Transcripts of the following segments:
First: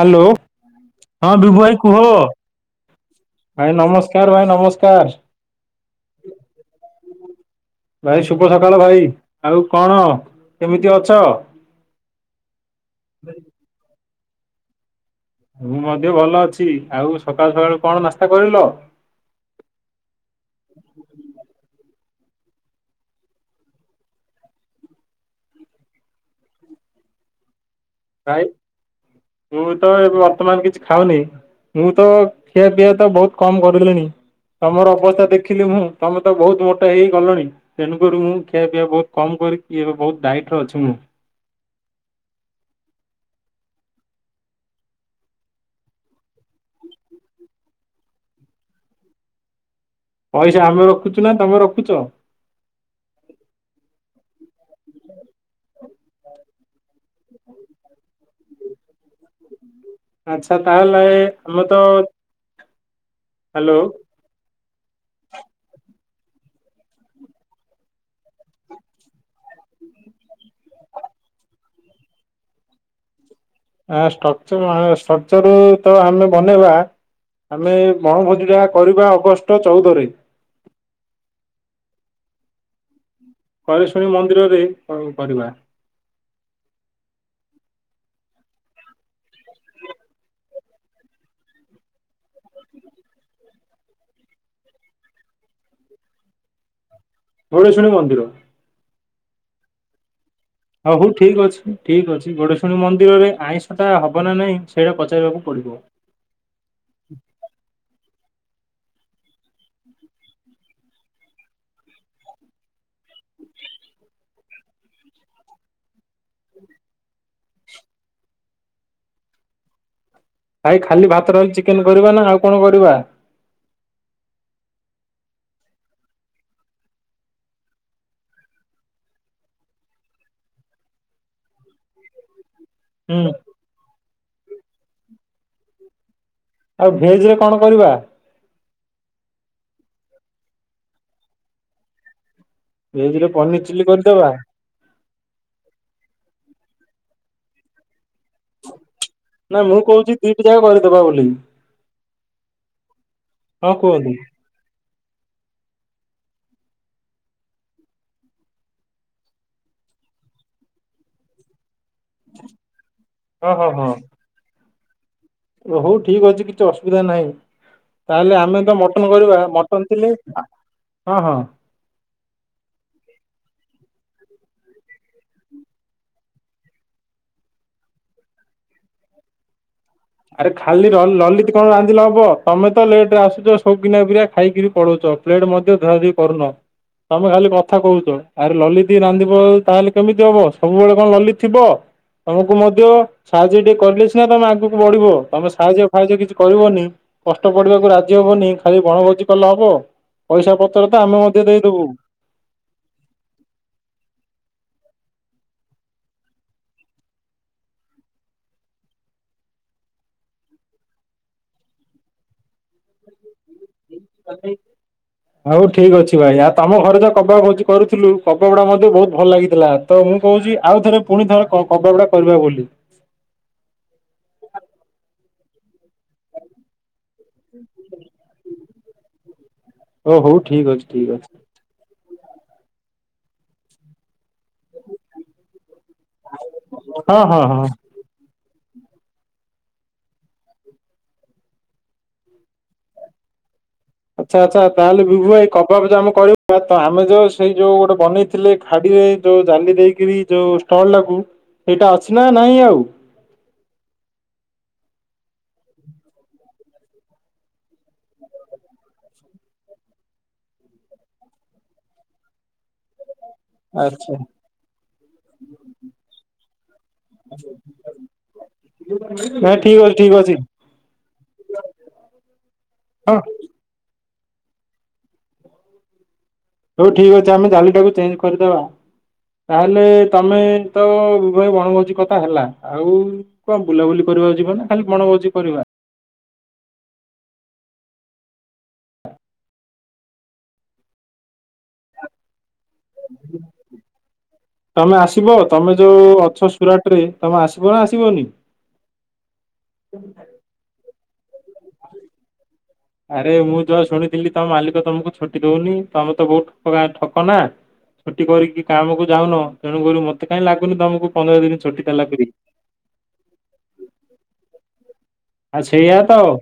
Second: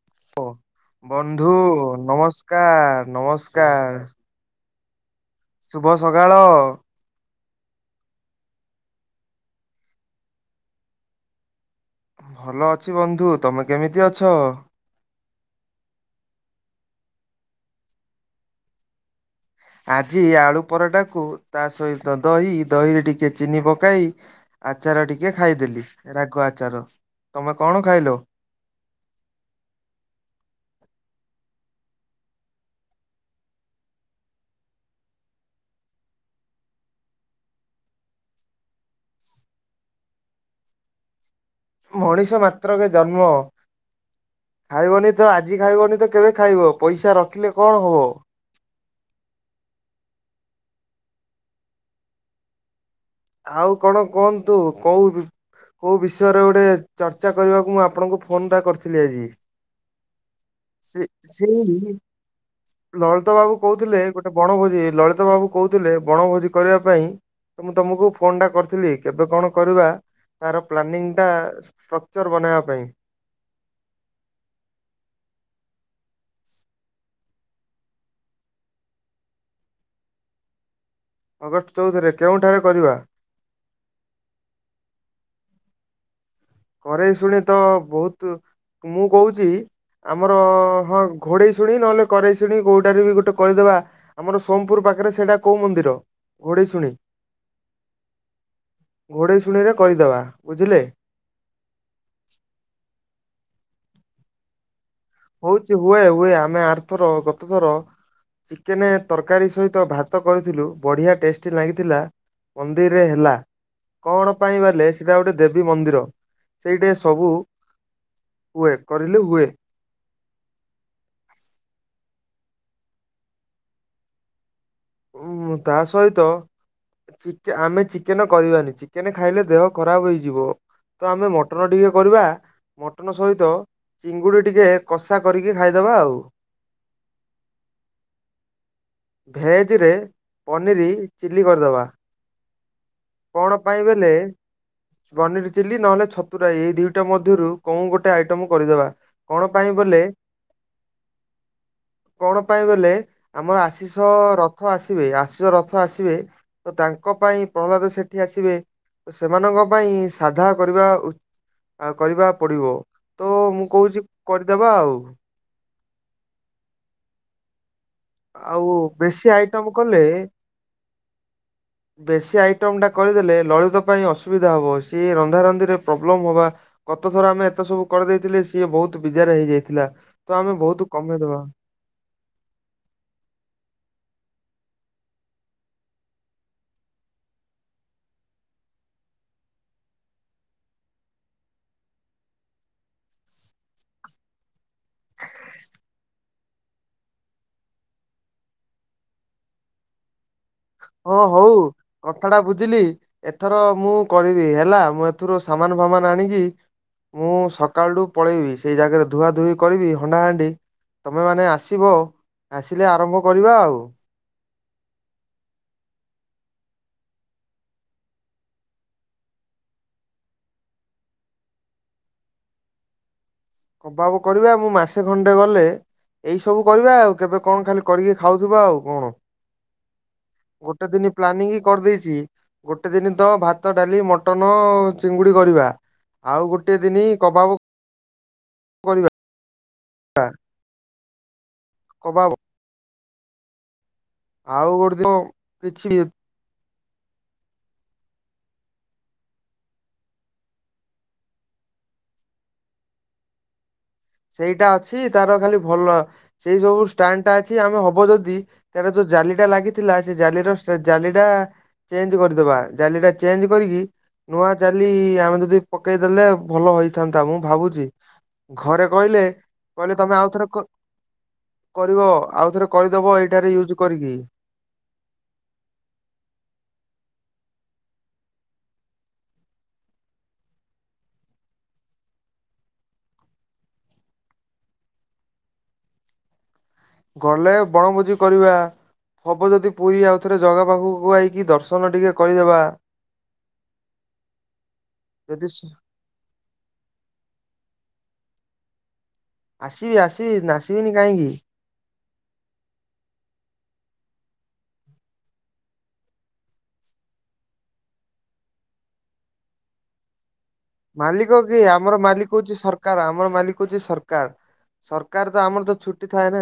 Hello ଓ ହଁ ବିଭୁ ବନ୍ଧୁ ଭାଇ କୁହ ନମସ୍କାର ଭାଇ ନମସ୍କାର। ନମସ୍କାରେ ଭାଇ ନମସ୍ କାର୍ ଶୁଭ ସକାଳ। ଭାଇ ଶୁଭ ସକାଳ ଭାଇ ଆଉ କଣ କେମିତି ଅଛ? ଭଲ ଅଛି ବନ୍ଧୁ ତମେ କେମିତି ଅଛ? ମୁଁ ମଧ୍ୟ ଭଲ ଅଛି ଆଉ ସକାଳୁ ସକାଳୁ କଣ ନାସ୍ତା କରିଲ? ଆଜି ଆଳୁ ପରଟାକୁ ତା ସହିତ ଦହି ଦହିରେ ଟିକେ ଚିନି ପକାଇ ଆଚାର ଟିକେ ଖାଇଦେଲି ରାଗ ଆଚାର ତମେ କଣ ଖାଇଲ? ଆଉ ମୁଁ ତ ଏବେ ବର୍ତ୍ତମାନେ କିଛି ଖାଇନାହିଁ। ମୁଁ ତ ଖିଆ ପିଇ ତ ବହୁତ କମ୍ କରିଦେଲିଣିି। ତମର ଅବସ୍ତା ଦେଖିଲି ମୁଁ ତମେ ତ ବହୁତ ମୋଟ ହେଇଗଲଣି। ତେଣୁକରି ମୁଁ ଖିଆ ପିଆ ବହୁତ୍ କମ କରିକି ଏବେ ବହୁତ୍ ଧାଇଟିର ଅଛି ମୁଁ। ମଣିଷ ମାତ୍ରକେ ଜନ୍ମ। ଆଉ ବନ୍ଧୁ ତମେ ଆଜି ଖାଇବନି ତ କେବେ ଖାଇବ ପଇସା ରଖିଲେ କଣ ହବ? ପଇସା ଆମେ ରଖୁଚୁ ନା ତମେ ରଖୁଚ? ଆଉ କଣ କୁହନ୍ତୁ କଉଚି? କୋଉ ବିଷୟରେ ଗୋଟେ ଚର୍ଚ୍ଚା କରିବାକୁ ମୁଁ ଆପଣଙ୍କୁ ଫୋନ୍ ଟା କରିଥିଲି ଆଜି। ଆଚ୍ଛା ତାହେଲେ ସେ ଆମେ ତ -ସେଇ ଲଳିତ ବାବୁ ହ୍ୟାଲୋ। କହୁଥିଲେ ଗୋଟେ ବଣଭୋଜି ଲଳିତ ବାବୁ କହୁଥିଲେ ବଣଭୋଜି କରିବା ପାଇଁ ମୁଁ ତମକୁ ଫୋନ୍ ଟା କରିଥିଲି କେବେ କଣ କରିବା ତାର ପ୍ଲାନିଂଟା ଷ୍ଟ୍ରକ୍ଚର ବନେଇବା ପାଇଁ। ଆ-ଷ୍ଟକଚର -ଷ୍ଟକଚର ତ ଆମେ ବନେଇବା। ଆମେ ବଣଭୋଜିଟା କରିବା ଅଗଷ୍ଟ ଚଉଦରେ। ଅଗଷ୍ଟ ଚଉଦରେ କେଉଁଠାରେ କରିବା? କରେ ସ୍ୱରୀ ମନ୍ଦିରରେ କନ୍ କରିବା। କରେଇ ଶୁଣି ତ ବହୁତୁ ମୁଁ କହୁଚି ଆମର ହଁ ଘୋଡ଼େଇ ଶୁଣି ନହେଲେ କରେଇ ଶୁଣି କଉଟାରେ ବି ଗୋଟେ କରିଦବା। ଆମର ସୋମପୁର୍ ପାଖରେ ସେଟା କଉ ମନ୍ଦିର ଘୋଡେଇ ଶୁଣି। ଘୋଡେ଼ଇ ଶୁଣି ମନ୍ଦିର। ଘୋଡ଼େଇଶୁଣି ରେ କରିଦବା ବୁଝିଲେ। ହଉ ହଉ ଠିକ୍ ଅଛି ଠିକ୍ ଅଛି ଘୋଡ଼େଇଶୁଣି ମନ୍ଦିରରେ ଆଇଁଷ ଟା ହବ ନା ନାଇଁ ସେଇଟା ପଚାରିବାକୁ ପଡିବ। ହୋଉଚି ହୁଏ ହୁଏ ଆମେ ଆର୍ ଥର ଗତ ଥର ଚିକେନେ ତରକାରୀ ସହିତ ଭାତ କରିଥିଲୁ ବଢ଼ିଆ ଟେଷ୍ଟି ଲାଗିଥିଲା। ମନ୍ଦିର୍ ରେ ହେଲା। କଣ ପାଇଁ ବେଲେ ସେଟା ଗୋଟେ ଦେବୀ ମନ୍ଦିର ସେଇଟେ ସବୁ ହୁଏ କରିଲେ ହୁଏ। ଭାଇ ଖାଲି ଭାତ, ଡାଲି, ଚିକେନେ କରିବା ନା ଆଉ କଣ କରିବା? ଉଁ ତା ସହିତ ଚିକେ-ଆମେ ଚିକେନ କରିବାନି ଚିକେନେ ଖାଇଲେ ଦେହ ଖରାପ୍ ହୋଇଯିବ। ତ ଆମେ ମଟନ୍ ଟିକେ କରିବା। ମଟନ୍ ହୁଁ ସହିତ ଚିଙ୍ଗୁଡ଼ି ଟିକେ କଷା କରିକି ଖାଇଦବା ଆଉ। ଆଉ ଭେଜ୍ ରେ କଣ କରିବା? ଭେଜ୍ ରେ ପନିର୍ ଚିଲ୍ଲି କରିଦବା। ଭେଜ ରେ କଣ ପନିର ଚିଲି ପାଇଁ ବେଲେ କରିଦବା ପନିର୍ ଚିଲ୍ଲୀ ନହେଲେ ଛତୁ ରାଇ ଏଇ ଦୁଇଟା ମଧ୍ୟରୁ କୋଉ ଗୋଟେ ଆଇଟମ୍ କରିଦବା। ନା ମୁଁ କହୁଚି ଦିଟି ଯାକ କରିଦବା ବୋଲି। କଣ ପାଇଁ ଗଲେ ଆମର ହଁ ଆଶିଷ କୁହନ୍ତୁ ର ରଥ ଆସିବେ ଆସୁ ରଥ ଆସିବେ ତ ତାଙ୍କ ପାଇଁ ପ୍ରହ୍ଲାଦ ସେଠି ଆସିବେ ସେମାନଙ୍କ ପାଇଁ ସାଧା କରିବା ଉ ଆଉ କରିବା ପଡିବ ତ ହଁ ମୁଁ କହୁଚି କରିଦବା ଆଉ। ହୋଉ ଠିକ୍ ଅଛି କିଛି ଅସୁବିଧା ନାଇଁ। ତାହେଲେ ଆମେ ଆଉ ତ ମଟନ୍ ବେଶୀ କରିବା ଆଇଟମ ମଟନ୍ କଲେ କିଲେ ହଁ- ହଁ। ବେଶୀ ଆଇଟମ୍ ଟା କରିଦେଲେ ଲଳିତ ପାଇଁ ଅସୁବିଧା ହବ ସିଏ ରନ୍ଧାରନ୍ଧିରେ ପ୍ରୋବ୍ଲେମ୍ ହବା। ଗତ ଥର ଆମେ ଏତେ ସବୁ କରିଦେଇଥିଲେ ସିଏ ବହୁତ୍ ବିଜାରେ ହେଇଯାଇଥିଲା। ତ ଆରେ ଆମେ ବହୁତ ଖାଲି ଲ- କମେଇଦବା। ଲଲିତ କଣ ରାନ୍ଧିଲେ ହବ। ତମେ ତ ଲେଟ୍ ରେ ଆସୁଚ ସଉକିନିଆ ପିଲା ଖାଇକିରି ପଳଉଚ ପ୍ଲେଟ୍ ମଧ୍ୟ ଧୁଆ ଧୁଇ କରୁନ। ତମେ ଖାଲି କଥା କହୁଚ ଆରେ ଲଲିତି ରାନ୍ଧିବ ତାହେଲେ କେମିତି ହବ ସବୁବେଳେ କଣ ଲଲିତି ଥିବ। ତମକୁ ମଧ୍ୟ ସାହାଯ୍ୟ ଟିକେ କଲେ ସିନା ତମେ ଆଗକୁ ବଢିବ ତମେ ସାହାଯ୍ୟ ଫାହାଯ୍ୟ କିଛି କରିବନି। କଷ୍ଟ ପଡିବାକୁ ରାଜି ହବନି ଖାଲି ବଣଭୋଜି କଲେ ହବ। ପଇସା ପତ୍ର ତା ହଁ ହୋଉ କ କଥାଟା ବୁଝିଲି ଏଥର ମୁଁ କରିବି ହେଲା ମୁଁ ଏଥିରୁ ସାମାନ୍ ଫାମାନ୍ ଆଣିକି ମୁଁ ସକାଳଠୁ ପଳେଇବି ସେଇ ଜାଗାରେ ଧୁଆ ଧୁଇ କରିବି ହଣ୍ଡା ହାଣ୍ଡି। ତମେ ମାନେ ଆସିବ ଆସିଲେ ଆରମ୍ଭ କରିବା ଆଉ। [unintelligible] ଆଉ ଠିକ୍ ଅଛି ଭାଇ ଆଉ ତମ ଘରେ ଯ କବା ଖ କରୁଥିଲୁ କବ ଗୁଡାକ ମଧ୍ୟ ବହୁତ ଭଲ ଲାଗିଥିଲା। ତ ମୁଁ କହୁଛି ଆଉ ଥରେ ପୁଣି ଥରେ କଦଳିଟା କରିବା ବୋଲି। ଅଭାବ କରିବେ ମୁଁ ମାସେ ଖଣ୍ଡେ ଗଲେ ଏଇ ସବୁ କରିବା ଆଉ କେବେ କଣ ଖାଲି କରିକି ଖାଉଥିବା ଆଉ କଣ। ଓ ହଉ ଠିକ ଅଛି ଗୋଟେ ଦିନି ଠିକ ଅଛି ପ୍ଲାନିଂ କରିଦେଇଛି ଗୋଟେ ଦିନ ତ ଭାତ ଡାଲି ମଟନ ଚିଙ୍ଗୁଡ଼ି କରିବା। ଆଉ ଗୋଟେ ଦିନି ହଁ ହଁ କବାବ ହଁ କରିବା। ଆ। କବାବ? ଆଚ୍ଛା ଆଚ୍ଛା ଆଉ ଗୋଟେ ତାହେଲେ ଦିନ ବିଭୁ ଭାଇ କବାବ ଯୋଉ କିଛି ଆମେ କରିବୁ ତା ତ ଆମେ ଯୋଉ ସେଇ ଯୋଉ ଗୋଟେ ବନେଇଥିଲେ ଖାଡିରେ ଯୋଉ ଜାଲି ଦେଇକିରି ଯୋଉ ଷ୍ଟଲ୍ ଟାକୁ ସେଇଟା ଅଛି ନାଁ ନାହିଁ ଆଉ? ସେଇଟା ଅଛି ତାର ଖାଲି ଭଲ ସେଇ ସବୁ ଷ୍ଟାଣ୍ଡଟା ଅଛି ଆମେ ହବ ଯଦି ତାର ଯୋଉ ଜାଲିଟା ଲାଗିଥିଲା ସେ ଜାଲିର ସେ ଜାଲି ଟା ଚେଞ୍ଜ୍ କରିଦବା ଜାଲିଟା ଚେଞ୍ଜ୍ କରିକି ଆଚ୍ଛା ନୂଆ ଜାଲି ଆମେ ଯଦି ପକେଇଦେଲେ ଭଲ ହେଇ ଥାନ୍ତା ମୁଁ ଭାବୁଛି ଘରେ କହିଲେ ନାଇଁ ଠିକ କହିଲେ ଅଛି ତମେ ଠିକ ଆଉ ଅଛି ଥରେ କ କରିବ ଆଉ ଥରେ କରିଦବ ହଁ ଏଇଟାରେ ୟୁଜ୍ କରିକି। ହଉ ଠିକ୍ ଅଛି ଆମେ ଜାଲିଟାକୁ ଚେଞ୍ଜ୍ କରିଦେବା। ତାହେଲେ ତମେ ତ ଉଭୟ ବଣଭୋଜି କଥା ହେଲା ଆଉ କଣ ବୁଲାବୁଲି କରିବାକୁ ଯିବା ନା କାଲି ବଣ ଭୋଜି କରିବା? ଗଲେ ବଣଭୋଜି କରିବା ହବ ଯଦି ପୁରୀ ଆଉ ଥରେ ଜଗା ପାଖକୁ ଯାଇକି ଦର୍ଶନ ଟିକେ କରିଦେବା। [inaudible] ତମେ ଆସିବ ଯଦି ସ- ତମେ ଯୋଉ ଅଛ ସୁରାଟରେ ତମେ ଆସିବ ନାଁ ଆସିବନି? ଆସିବି ଆସିବି ନା ଆସିବିନି କାହିଁକି। ଆରେ ମୁଁ ଯାହା ଶୁଣିଥିଲି ତମ ମାଲିକ ତମକୁ ଛୁଟି ଦଉନି ତମେ ତ ବହୁତ ପୁରା ଠକ ନା। ଛୁଟି କରିକି କାମକୁ ଯାଉନ। ତେଣୁକରି ମତେ କାହିଁ ଲାଗୁନି ତମକୁ ପନ୍ଦର ମାଲିକ ଦିନ କିଏ ଛୁଟି ଆମର ଦେଲା ପରି ମାଲିକ ହଉଛି ସରକାର ଆମର ମାଲିକ ହଉଛି ସରକାର। ସରକାର ତ ଆଉ ଆମର ତ ସେଇଆ ଛୁଟି ଥାଏ ନା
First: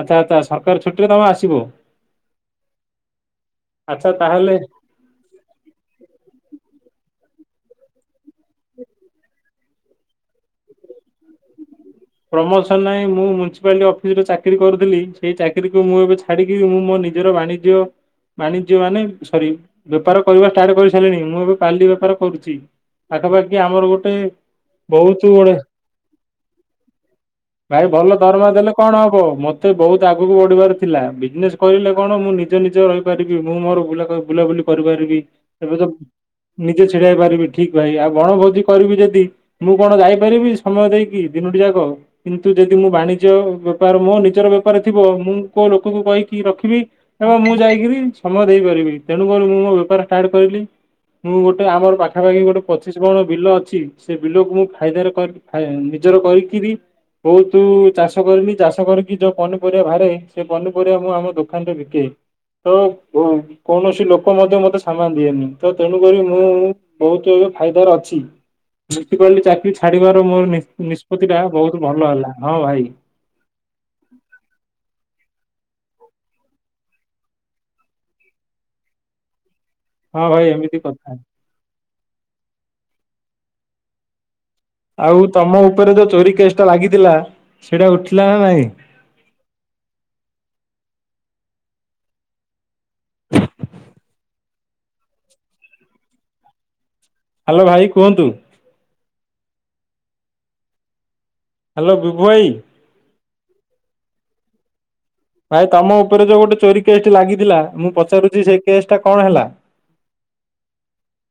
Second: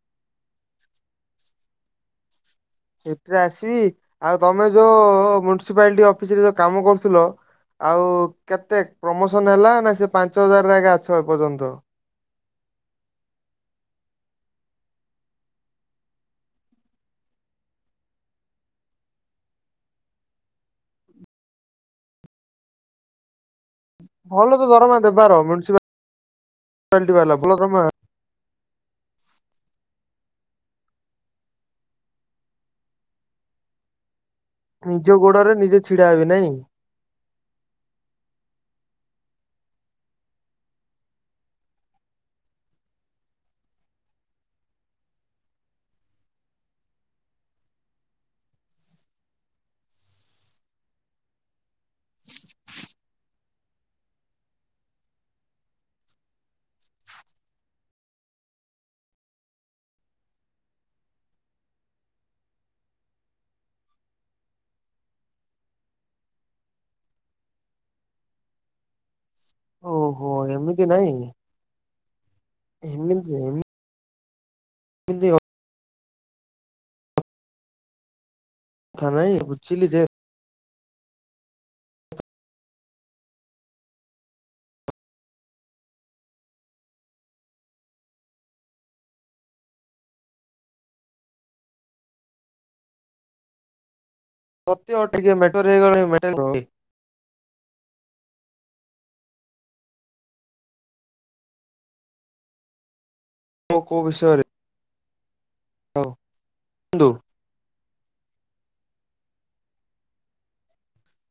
ଆଚ୍ଛା ଆଚ୍ଛା ସରକାର ଛୁଟିରେ ତମେ ଆସିବ? ଛୁଟିରେ ଆସିବି ଆଚ୍ଛା ଆଉ ତାହେଲେ ତମେ ଯୋଉ ମୁନିସିପାଲର୍ଟି ଅଫିସ୍ ରେ ଯୋଉ କାମ କରୁଥିଲ ଆଉ କେତେ ପ୍ରମୋସନ୍ ହେଲା ନାଁ ସେ ପାଞ୍ଚ ହଜାରରେ ଏବେ ଅଛ ଏପର୍ଯ୍ୟନ୍ତ? ପ୍ରମୋସନ୍ ନାହିଁ ମୁଁ ମୁନିସିପାଲିର୍ଟି ଅଫିସ୍ ରେ ଚାକିରି କରୁଥିଲି ସେଇ ଚାକିରୀକୁ ମୁଁ ଏବେ ଛା ଛାଡିକି ମୁଁ ମୋ ନିଜର ବାଣିଜ୍ୟ ବାଣିଜ୍ୟ ମାନେ ସରି ବେପାର କରିବା ଷ୍ଟାର୍ଟ କରି ସାରିଲିଣି ମୁଁ ଏବେ କଲି ବେପାର କରୁଛି। ପାଖାପାଖି ଆମର ଗୋଟେ ଭଲ ତ ଦରମା ବହୁତ ଗୁଡେ ବାଲ୍ଟି ବାହାରିଲା ଭଲ ଘ ଭାଇ ଭଲ ଦରମା ଦେଲେ କଣ ହବ ମତେ ବହୁତ ଆଗକୁ ବଢିବାର ଥିଲା ବିଜନେସ୍ କରିଲେ କଣ ମୁଁ ନିଜ ନିଜର କରିବି ମୁଁ ମୋର ବୁଲା କ ବୁଲାବୁଲି ନିଜ କରିପାରିବି ଗୋଡରେ ଏବେ ନିଜେ ତ ଛିଡା ନି ହେବି ନାଇଁ। ନିଜେ ଛିଡା ହେଇ ପାରିବି ଠିକ୍ ଭାଇ ଆଉ ବଣଭୋଜି କରିବି ଯେଦି ମୁଁ କଣ ଯାଇପାରିବି ସମୟ ଦେଇକି। ତିନୋଟି ଯାକ କିନ୍ତୁ ଯଦି ମୁଁ ବାଣିଜ୍ୟ ବେପାର ମୋ ନିଜର ବେପାର ଥିବ ମୁଁ କୋଉ ଲୋକଙ୍କୁ କହିକି ରଖିବି ଏବଂ ମୁଁ ଯାଇକିରି ସମୟ ଦେଇପାରିବି ତେଣୁକରି ମୁଁ ମୋ ବେପାର ଷ୍ଟାର୍ଟ କରିଲି ମୁଁ ଗୋଟେ ଆମର ପାଖାପାଖି ଗୋଟେ ପଚିଶି ମାଣ ବିଲ ଅଛି ସେ ବିଲକୁ ମୁଁ ଫାଇଦାରେ କରିବି। ଫାଇନା ନିଜର କରିକି ବି ବହୁତୁ ଚାଷ କରିବି ଚାଷ କରିକି ଯୋଉ ପନିପରିବା ବାହାରେ ସେ ପନିପରିବା ମୁଁ ଆମ ଦୋକାନ ରେ ବିକେ। ତ କୋ କୌଣସି ଲୋକ ମଧ୍ୟ ମତେ ସାମାନ ଦିଏନି ତ ତେଣୁକରି ମୁଁ ବହୁତ ଏବେ ଫାଇଦାରେ ଅଛିି ସେଥିପାଇଁ ଚାରି ଚାକିରି ଛାଡିବାର ଓହୋ ମୋର ଏମିତି ନିପ୍ ନାଇଁ ନିଷ୍ପତ୍ତିଟା ବହୁତ ଭଲ ହେଲା। ହଁ ଭାଇ ଏମିତି ଏମିତି [unintelligible] କଥା ନାଇଁ ବୁଝିଲି ଯେ ହଁ ଭାଇ ଏମିତି କଥା। ଆଉ ତମ ଉପରେ ଯୋଉ ଚୋରି କେଶ୍ ଟା ଲାଗିଥିଲା ସେଇଟା ଉଠିଲା ନା ନାହିଁ? [inaudible] [unintelligible] ହାଲୋ ଭାଇ କୁହନ୍ତୁ। ହାଲୋ ବିଭୁ ଭାଇ ମୁଁ କୋଉ ବିଷୟରେ ଭାଇ ତମ ହଉ ଉପରେ ଯୋଉ ଗୋଟେ ଚୋରି କେଶ୍ ବନ୍ଧୁ। ଟି ଲାଗିଥିଲା ମୁଁ ପଚାରୁଛି ସେ କେଶ୍ ଟା କଣ ହେଲା?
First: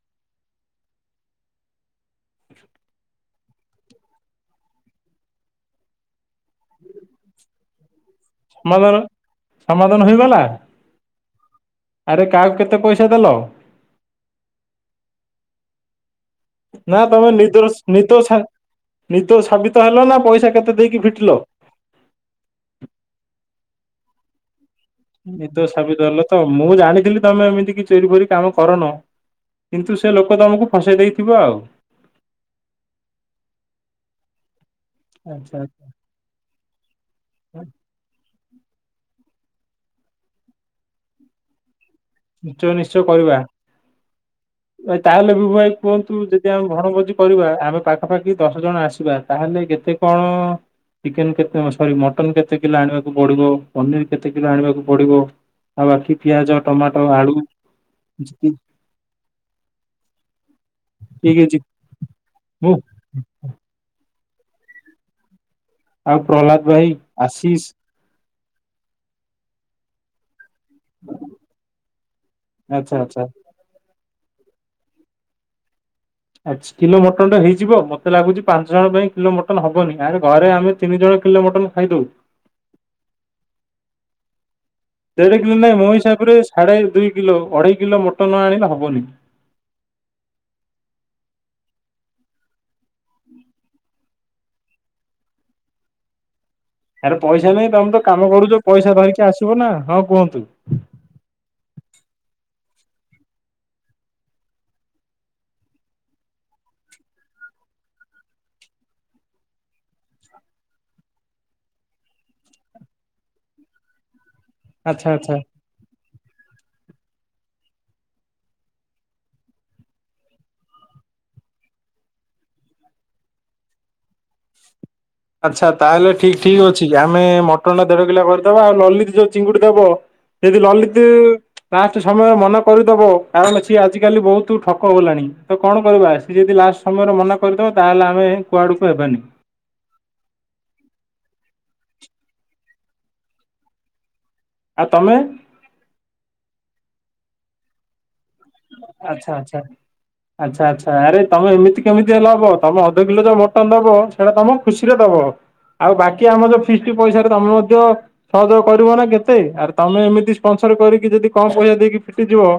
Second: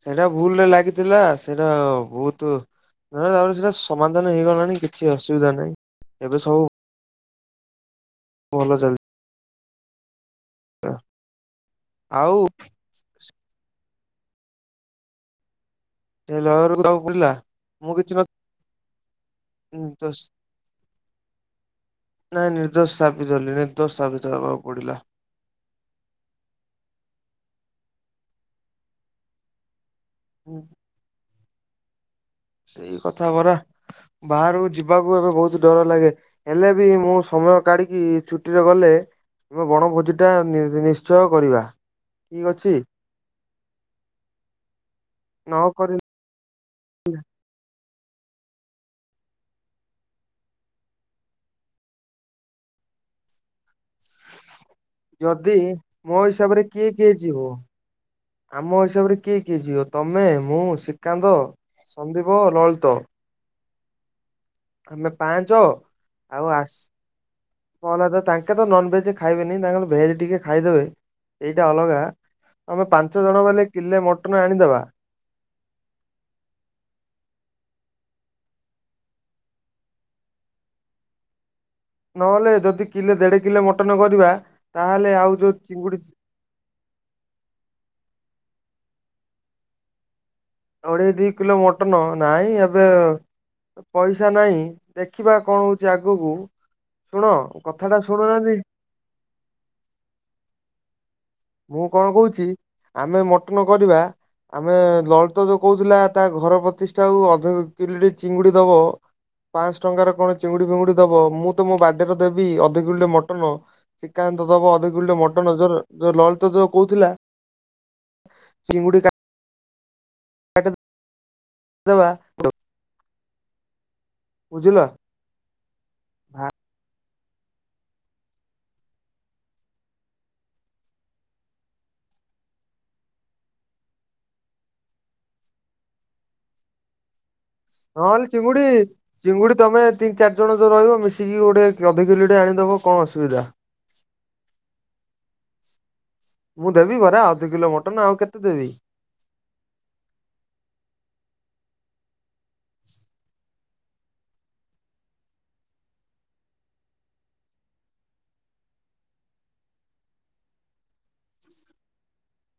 ସେଇଟା ଭୁଲରେ ଲାଗିଥିଲା ସେଇଟା ବହୁତ ନା ତାପରେ ସେଇଟା ସମାଧାନ ହେଇଗଲାଣି କିଛି ଅସୁବିଧା ନାହିଁ ଏବେ ସବୁ ଭଲ ସମାଧାନ ଚାଲିଥିଲା ସମାଧାନ ହେଇଗଲା? ଆରେ ଆଉ କାହାକୁ କେତେ ପଇସା ଦେଲ? ସେ ଲୟରକୁ ନା ଦବାକୁ ତମେ ପଡିଲା। ନିଦୋଷ ମୁଁ କିଛି ନିଦ ନ ଛା ନିଦୋଷ ସାବିତ ହେଲ ନା ନିର୍ଦ୍ଦୋଷ ପଇସା କେତେ ଦେଇକି ଫିଟିଲ? ନାଇଁ ନିର୍ଦୋଷ ସାବିତ ହେଲି ନିର୍ଦୋଷ ସାବିତ ହେବାକୁ ପଡିଲା। ନିର୍ଦ୍ଦୋଷ ସାବିତ ହେଲ ତ ମୁଁ ଜାଣିଥିଲି ତମେ ଏମିତି କିଛି ଚୋରି ଫୋରି କାମ କରୁନ। କିନ୍ତୁ ସେ ଲୋକ ତମକୁ ଫସେଇ ଦେଇଥିବ ଆଉ। ସେଇ କଥା ପରା ବାହାରକୁ ଯିବାକୁ ଏବେ ଆଚ୍ଛା ବହୁତ ଆଚ୍ଛା ଡର ଲାଗେ। ହେଲେ ବି ମୁଁ ସମୟ କାଢ଼ିକି ଛୁଟିରେ ଗଲେ ତୁମ ବଣଭୋଜିଟା ନି ନିଶ୍ଚୟ କରିବା। ଠିକ ଅଛି ନିଶ୍ଚୟ ନିଶ୍ଚୟ କରିବା ଭାଇ ତାହେଲେ ନ ବିଭୁ ଭାଇ କରି କୁହନ୍ତୁ ଯେ ଯଦି ଆମେ ବଣଭୋଜି କରିବା ଆମେ ପାଖାପାଖି ଦଶ ଜଣ ଆସିବା ତାହେଲେ କେତେ କଣ ଚିକେନ୍ କେତେ ସରି ମଟନ୍ କେତେ କିଲୋ ଆଣିବାକୁ ପଡିବ ପନିର କେତେ କିଲୋ ଆଣିବାକୁ ପଡ଼ିବ ଯଦି ଆଉ ମୋ ବାକି ପିଆଜ ହିସାବରେ କିଏ ଟମାଟ୍ କିଏ ଯିବ? ଆମ ହିସାବରେ କିଏ କିଏ ଯିବ ତମେ ମୁଁ ଠିକ ଶ୍ରୀକାନ୍ତ, ଅଛି ସନ୍ଦୀପ, ମୁଁ ଲଳିତ ଆମେ ପାଞ୍ଚ ଆଉ ପ୍ରହ୍ଲାଦ ଭାଇ ଆଶିଷ ପ୍ରହଲ୍ଲାଦ ତ ତାଙ୍କେ ତ ନନ୍ ଭେଜ୍ ଖାଇବେନି ତାଙ୍କର ଭେଜ୍ ଟିକେ ଖାଇଦେବେ। ଏଇଟା ଅଲଗା ଆମେ ଆଚ୍ଛା ପାଞ୍ଚ ଆଚ୍ଛା ଜଣ ବଲେ କିଲେ ମଟନ ଆଣିଦବା ପାଞ୍ଚ କିଲୋ ମଟନ୍ ଟା ହେଇଯିବ ମତେ ଲାଗୁଛି ପାଞ୍ଚ ଜଣ ପାଇଁ କିଲୋ ମଟନ ହବନି ଆରେ ଘରେ ଆମେ ତିନି ଜଣ କିଲେ ମଟନ୍ ନହେଲେ ଯଦି କିଲେ ଦେଢ଼ କିଲେ ମଟନ୍ କରିବା ତାହେଲେ ଆଉ ଯୋଉ ଚିଙ୍ଗୁଡ଼ି ସାଢ଼େ ଦୁଇ କିଲୋ ଅଢ଼େଇ କିଲୋ ମଟନ ଆଣିଲେ ହବନି। ଅଢ଼େଇ ଦି କିଲୋ ମଟନ ନାଇଁ ଏବେ ପଇସା ନାହିଁ ଦେଖିବା କଣ ହଉଛି ଆଗକୁ। ଆରେ ଶୁଣ ପଇସା ନାଇଁ ତମେ କଥାଟା ତ କାମ ଶୁଣୁନାହାନ୍ତି। କରୁଛ ପଇସା ଧରିକି ଆସିବ ନା ହଁ କୁହନ୍ତୁ। ମୁଁ କଣ କହୁଛି ଆମେ ମଟନ କରିବା ଆମେ ଲଳିତ ଯୋଉ କହୁଥିଲା ତା ଘର ପ୍ରତିଷ୍ଠା ଆଉ ଅଧ କିଲେ ଚିଙ୍ଗୁଡ଼ି ଦବ ପାଆଁଶଟଙ୍କାରେ କଣ ଚିଙ୍ଗୁଡ଼ି ଫିଙ୍ଗୁଡ଼ି ଦବ ମୁଁ ତ ମୋ ବାଡେରେ ଦେବି ଅଧକିଲୋଟେ ମଟନ। ଶିକାନ୍ତ ଦବ ଆଚ୍ଛା ଅଧକିଲୋଟେ ଆଚ୍ଛା। ମଟନ ଧର ଯୋଉ ଲଳିତ ଯୋଉ କହୁଥିଲା। ଚିଙ୍ଗୁଡି କା [inaudible] ଦବା। ବୁଝିଲ? ଆଚ୍ଛା ତାହେଲେ ଠିକ ଠିକ ଅଛି। ଆମେ ମଟନଟା ଦେଢକିଲୋ କରିଦବା। ଆଉ ଲଲିତ ଯୋଉ ଚିଙ୍ଗୁଡ଼ି ଦବ। କିନ୍ତୁ ଲଲିତି ଲାଷ୍ଟ ସମୟ ମନେ କରିଦବ। କାରଣ ସିଏ ଆଜିକାଲି ବହୁତ ଠକ ଗଲାଣି ତ କଣ କରିବା ସିଏ ଯଦି ଲାଷ୍ଟ ସମୟରେ ମନା କରିଦବ ତାହେଲେ ଆମେ କୁଆଡ଼କୁ ହେବାନି। ଚୁଙ୍ଗୁଡ଼ି ତମେ ତିନି ଚାରିଜଣ ଯୋଉ ରହିବ ମିଶିକି ଗୋଟେ ଅଧକିଲୋଟେ ଆଣିଦବ କଣ ଅସୁବିଧା। ଆଉ ତମେ? ମୁଁ ଦେବି ପରା ଅଧେକିଲୋ ମଟନ ଆଉ କେତେ ଦେବି? ଆଚ୍ଛା ଆଚ୍ଛା। ଆଚ୍ଛା ଆଚ୍ଛା ଆରେ ତମେ ଏମିତି କେମିତି ହେଲେ ହବ। ତମେ ଅଧକିଲୋ ଯୋଉ ମଟନ ଦବ। ସେଇଟା ତମ ଖୁସିରେ ଦବ। ଆଉ ବାକି ଆମ ଯୋଉ ଫିଷ୍ଟ ପଇସାଟା ତମେ ମଧ୍ୟ ସହଯୋଗ କରିବ ନା କେତେ। ଆରେ ତମେ ଏମିତି ସ୍ପନ୍ସର କରିକି ଯଦି କମ ପଇସା ଦେଇକି ଫିଟିଯିବ।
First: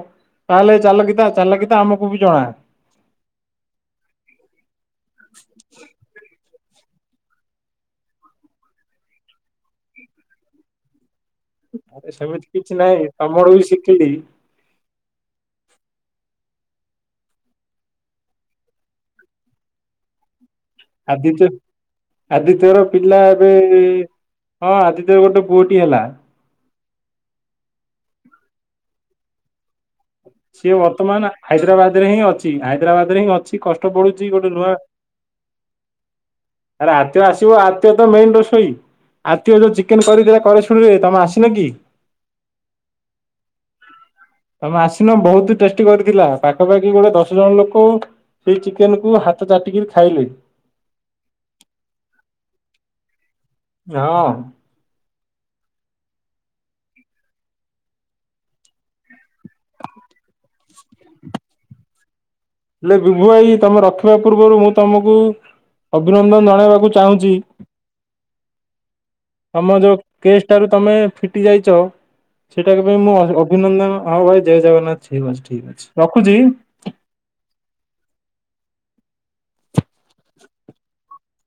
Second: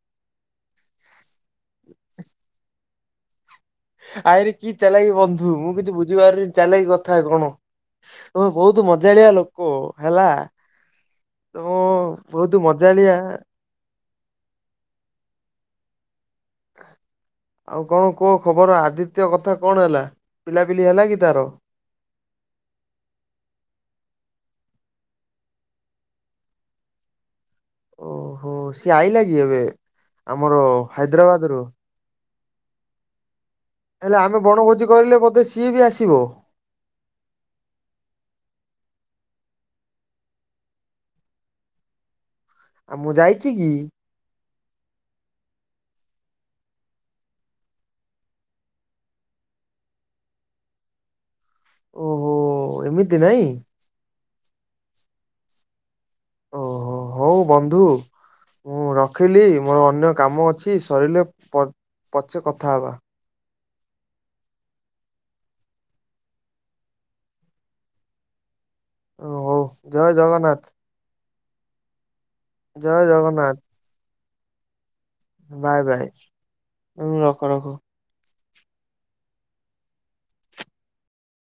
ତାହେଲେ ଚାଲକିତା ଚାଲକିତା ଆମକୁ ବି ଜଣା। ଆଇରେ କି ଚାଲାଇକି ବନ୍ଧୁ? ମୁଁ କିଛି ବୁଝିପାରୁନି ଚାଲାକି କଥା କଣ? ତମେ ବହୁତ ମଜାଳିଆ ଲୋକ ହେଲା। ତମ ଭଉତୁ ମଜାଳିଆ। ମୁବି ଶିଖିଲି। ଆଉ କଣ କୁହ ଖବର? ଆଦିତ୍ୟ କଥା କଣ ହେଲା। ପିଲାପିଲି ହେଲା କି ତାର? ଆଦିତ୍ୟ ଆଦିତ୍ୟର ପିଲା ଏବେ ହଁ ଆଦିତ୍ୟର ଗୋଟେ ପୁଅଟିଏ ହେଲା। ଓହୋ ସିଏ ଆଇଲା କି ଏବେ? ଆମର ସିଏ ବର୍ତ୍ତମାନ ହାଇଦ୍ରାବାଦ ରୁ। ହାଇଦ୍ରାବାଦରେ ହିଁ ଅଛି ହାଇଦ୍ରାବାଦରେ ହିଁ ଅଛି କଷ୍ଟ ହେଲେ ପଡୁଛି ଆମେ ଗୋଟେ ବଣ ନୂଆ ଭୋଜି କରିଲେ ବୋଧେ ସିଏ ବି ଆସିବ। ଆରେ ଆଦିତ୍ୟ ଆସିବ ଆଦିତ୍ୟ ତ ମେନ ରୋଷେଇ। ଆଦିତ୍ୟ ଠୁ ଚିକେନ କରି କରି କରା ଶୁଣିବ ତମେ ଆସିନ କି? ଆଉ ମୁଁ ଯାଇଛି କି? ତମେ ଆସିନ ବହୁତ ଟେଷ୍ଟ କରିଥିଲା। ପାଖାପାଖି ଗୋଟେ ଦଶ ଜଣ ଲୋକ ସେଇ ଚିକେନ କୁ ହାତ ଚାଟିକିରି ଖାଇଲେ। ଓହୋ ଏମିତି ନାଇଁ? ହଁ। ଓହୋ ହଉ ବନ୍ଧୁ ମୁଁ ରଖିଲି ମୋର ଅନ୍ୟ କାମ ଅଛି। ସରିଲେ ପ ପଛେ କଥା ହେବା। ମୁଁ ଏଇ ତମେ ରଖିବା ପୂର୍ବରୁ ମୁଁ ତମକୁ ଅଭିନନ୍ଦନ ଜଣେଇବାକୁ ଚାହୁଁଛି। ହଉ ତମ ଯୋଉ ଜୟ ଜଗନ୍ନାଥ କେସଟାରୁ ତମେ ଫି ଟି ଯାଇଛ ସେଟା ଏବେ ଜୟ ମୁଁ ଜଗନ୍ନାଥ ଅଭିନନ୍ଦନ ହଉ ଭାଇ ଜୟ ଜଗନ୍ନାଥ। ଠିକ ଅଛି ଠିକ ବାଏ ଅଛି ବାଏ ରଖୁଛି। ତୁମେ ରଖ ରଖ।